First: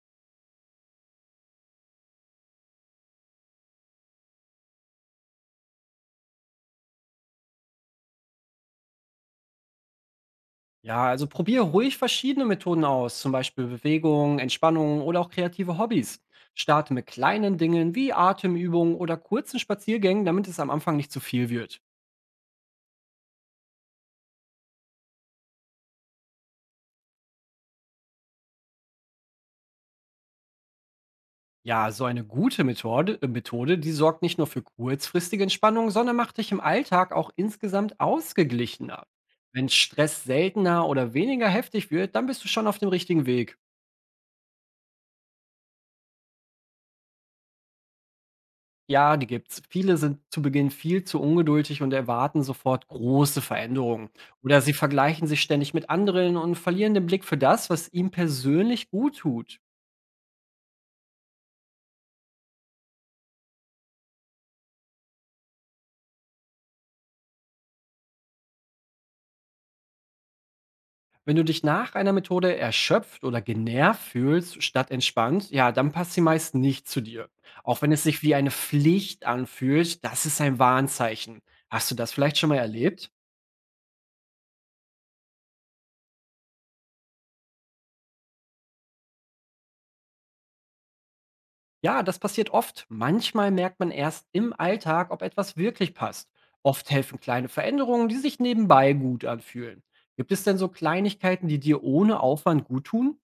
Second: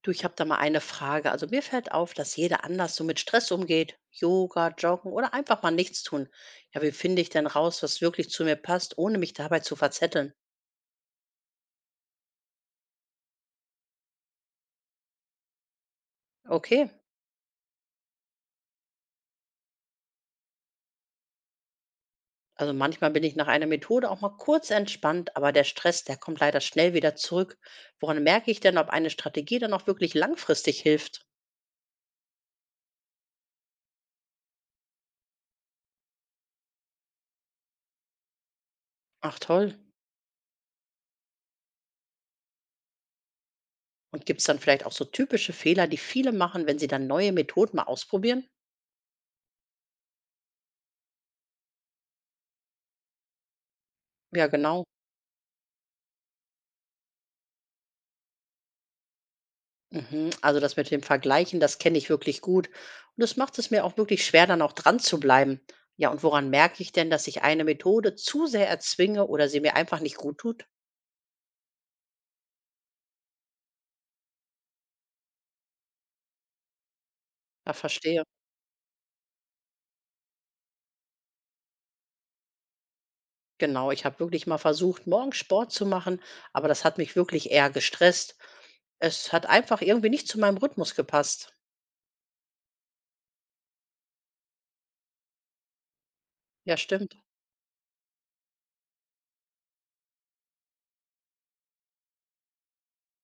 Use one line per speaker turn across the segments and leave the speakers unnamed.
Du, ich habe da mal eine Frage. Also mir fällt auf, dass jeder anders so mit Stress umgeht. Yoga, Joggen oder einfach mal nichts tun. Ja, wie finde ich denn raus, was wirklich zu mir passt, ohne mich dabei zu verzetteln?
Ja, also probiere ruhig verschiedene Methoden aus, zum Beispiel Bewegung, Entspannung oder auch kreative Hobbys.
Okay,
Starte mit kleinen Dingen wie Atemübungen oder kurzen Spaziergängen, damit es am Anfang nicht zu viel wird.
also manchmal bin ich nach einer Methode auch mal kurz entspannt, aber der Stress, der kommt leider schnell wieder zurück. Woran merke ich denn, ob eine Strategie dann auch wirklich langfristig hilft?
Ja, so eine gute Methode, die sorgt nicht nur für kurzfristige Entspannung, sondern macht dich im Alltag auch insgesamt ausgeglichener.
Ach
Wenn
toll.
Stress seltener oder weniger heftig wird, dann bist du schon auf dem richtigen Weg.
Und gibt es dann vielleicht auch so typische Fehler, die viele machen, wenn sie dann neue Methoden mal ausprobieren?
Ja, die gibt's. Viele sind zu Beginn viel zu ungeduldig und erwarten sofort große Veränderungen.
Ja,
Oder sie
genau.
vergleichen sich ständig mit anderen und verlieren den Blick für das, was ihm persönlich gut tut.
Mhm. Also das mit dem Vergleichen, das kenne ich wirklich gut. Und das macht es mir auch wirklich schwer, dann auch dran zu bleiben. Ja, und woran merke ich denn, dass ich eine Methode zu sehr erzwinge oder sie mir einfach nicht gut tut?
Wenn du dich nach einer Methode erschöpft oder genervt fühlst, statt entspannt, ja, dann passt sie meist nicht zu dir.
Ja,
Auch wenn es sich
verstehe.
wie eine Pflicht anfühlt, das ist ein Warnzeichen. Hast du das vielleicht schon mal erlebt?
Genau, ich habe wirklich mal versucht, morgens Sport zu machen, aber das hat mich wirklich eher gestresst. Es hat einfach irgendwie nicht zu meinem Rhythmus gepasst.
Ja, das passiert oft. Manchmal merkt man erst im Alltag, ob etwas wirklich passt.
Ja,
Oft
stimmt.
helfen kleine Veränderungen, die sich nebenbei gut anfühlen. Gibt es denn so Kleinigkeiten, die dir ohne Aufwand gut tun?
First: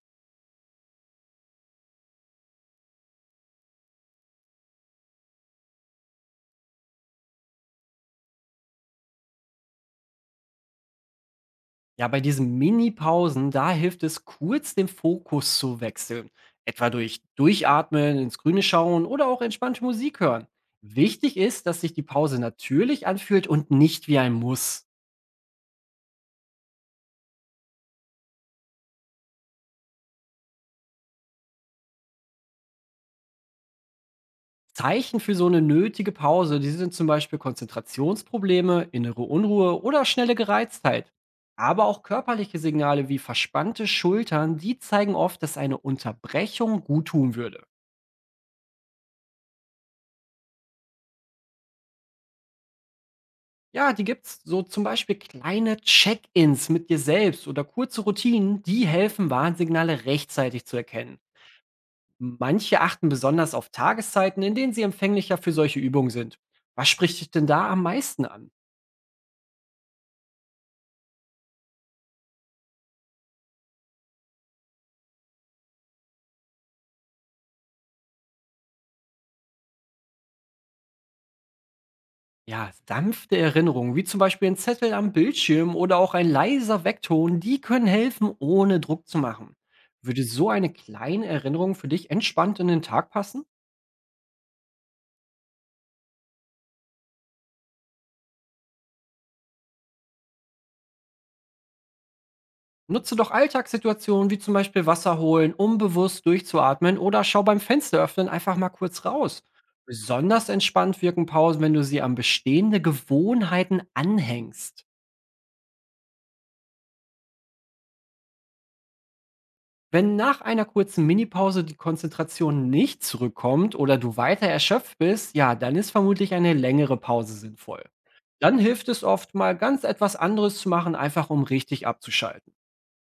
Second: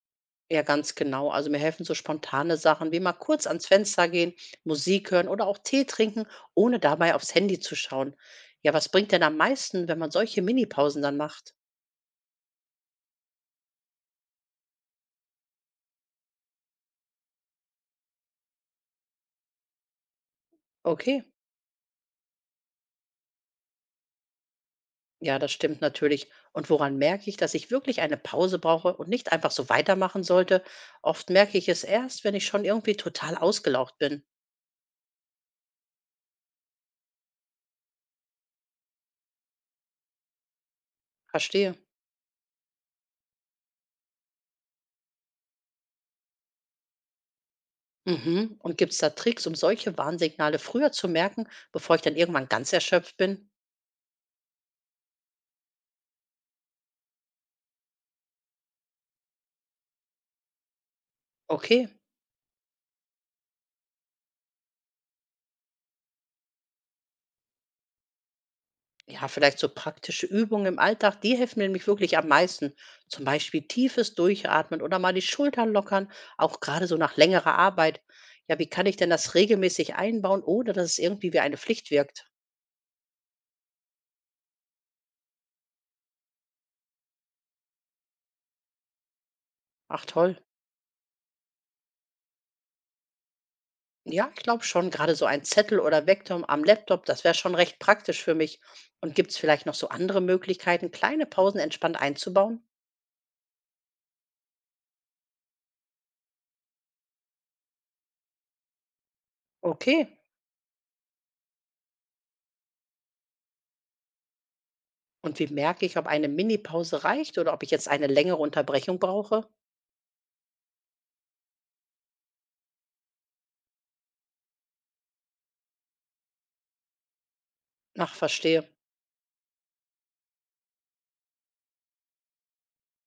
Ja, ganz genau. Also mir helfen so spontane Sachen wie mal kurz ans Fenster gehen, Musik hören oder auch Tee trinken, ohne dabei aufs Handy zu schauen. Ja, was bringt denn am meisten, wenn man solche Minipausen dann macht?
Ja, bei diesen Mini-Pausen, da hilft es kurz den Fokus zu wechseln. Etwa durch Durchatmen, ins Grüne schauen oder auch entspannte Musik hören.
Okay,
Wichtig ist, dass sich die Pause natürlich anfühlt und nicht wie ein Muss.
ja, das stimmt natürlich. Und woran merke ich, dass ich wirklich eine Pause brauche und nicht einfach so weitermachen sollte? Oft merke ich es erst, wenn ich schon irgendwie total ausgelaugt bin.
Zeichen für so eine nötige Pause, die sind zum Beispiel Konzentrationsprobleme, innere Unruhe oder schnelle Gereiztheit.
Verstehe.
Aber auch körperliche Signale wie verspannte Schultern, die zeigen oft, dass eine Unterbrechung guttun würde.
Mhm. Und gibt es da Tricks, um solche Warnsignale früher zu merken, bevor ich dann irgendwann ganz erschöpft bin?
Ja, die gibt's. So zum Beispiel kleine Check-ins mit dir selbst oder kurze Routinen, die helfen, Warnsignale rechtzeitig zu erkennen.
Okay.
Manche achten besonders auf Tageszeiten, in denen sie empfänglicher für solche Übungen sind. Was spricht dich denn da am meisten an?
Ja, vielleicht so praktische Übungen im Alltag, die helfen mir nämlich wirklich am meisten. Zum Beispiel tiefes Durchatmen oder mal die Schultern lockern, auch gerade so nach längerer Arbeit. Ja, wie kann ich denn das regelmäßig einbauen, ohne dass es irgendwie wie eine Pflicht wirkt?
Ja, sanfte Erinnerungen, wie zum Beispiel ein Zettel am Bildschirm oder auch ein leiser Weckton, die können helfen, ohne Druck zu machen.
Ach
Würde
toll.
so eine kleine Erinnerung für dich entspannt in den Tag passen?
Ja, ich glaube schon, gerade so ein Zettel oder Vektor am Laptop, das wäre schon recht praktisch für mich. Und gibt es vielleicht noch so andere Möglichkeiten, kleine Pausen entspannt einzubauen?
Nutze doch Alltagssituationen wie zum Beispiel Wasser holen, um bewusst durchzuatmen oder schau beim Fenster öffnen einfach mal kurz raus.
Okay.
Besonders entspannt wirken Pausen, wenn du sie an bestehende Gewohnheiten anhängst.
Und wie merke ich, ob eine Mini-Pause reicht oder ob ich jetzt eine längere Unterbrechung brauche?
Wenn nach einer kurzen Minipause die Konzentration nicht zurückkommt oder du weiter erschöpft bist, ja, dann ist vermutlich eine längere Pause sinnvoll.
Ach,
Dann
verstehe.
hilft es oft mal ganz etwas anderes zu machen, einfach um richtig abzuschalten.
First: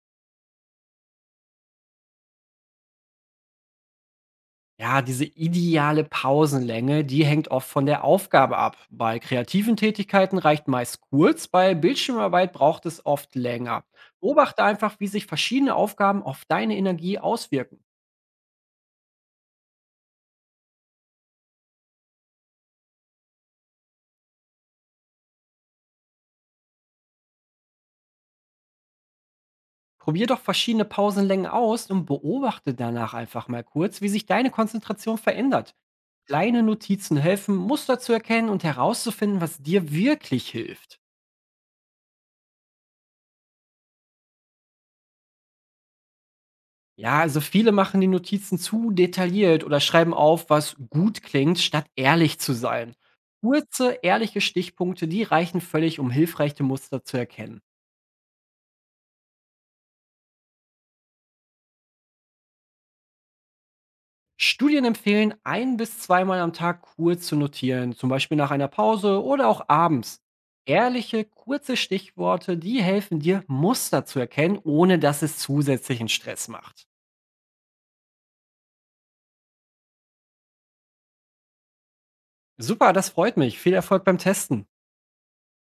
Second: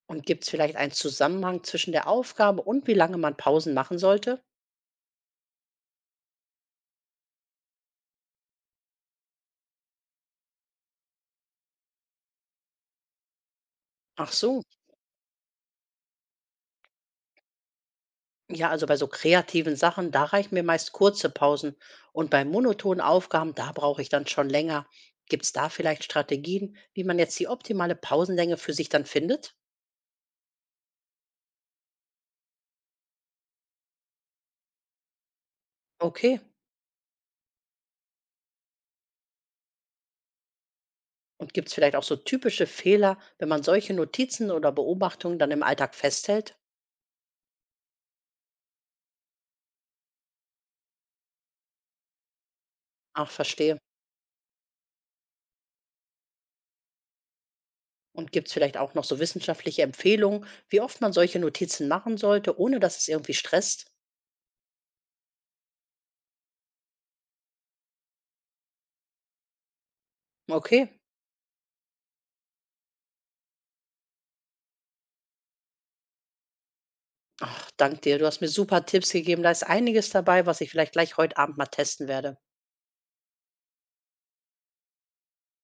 Und gibt es vielleicht einen Zusammenhang zwischen der Aufgabe und wie lange man Pausen machen sollte?
Ja, diese ideale Pausenlänge, die hängt oft von der Aufgabe ab. Bei kreativen Tätigkeiten reicht meist kurz, bei Bildschirmarbeit braucht es oft länger.
Ach so,
Beobachte einfach, wie sich verschiedene Aufgaben auf deine Energie auswirken.
ja, also bei so kreativen Sachen, da reichen mir meist kurze Pausen. Und bei monotonen Aufgaben, da brauche ich dann schon länger. Gibt es da vielleicht Strategien, wie man jetzt die optimale Pausenlänge für sich dann findet?
Probier doch verschiedene Pausenlängen aus und beobachte danach einfach mal kurz, wie sich deine Konzentration verändert.
Okay.
Kleine Notizen helfen, Muster zu erkennen und herauszufinden, was dir wirklich hilft.
Und gibt es vielleicht auch so typische Fehler, wenn man solche Notizen oder Beobachtungen dann im Alltag festhält?
Ja, also viele machen die Notizen zu detailliert oder schreiben auf, was gut klingt, statt ehrlich zu sein.
Ach, verstehe.
Kurze, ehrliche Stichpunkte, die reichen völlig, um hilfreiche Muster zu erkennen.
Und gibt es vielleicht auch noch so wissenschaftliche Empfehlungen, wie oft man solche Notizen machen sollte, ohne dass es irgendwie stresst?
Studien empfehlen, ein bis zweimal am Tag kurz zu notieren, zum Beispiel nach einer Pause oder auch abends.
Okay.
Ehrliche, kurze Stichworte, die helfen dir, Muster zu erkennen, ohne dass es zusätzlichen Stress macht.
Ach, dank dir. Du hast mir super Tipps gegeben. Da ist einiges dabei, was ich vielleicht gleich heute Abend mal testen werde.
Super, das freut mich. Viel Erfolg beim Testen.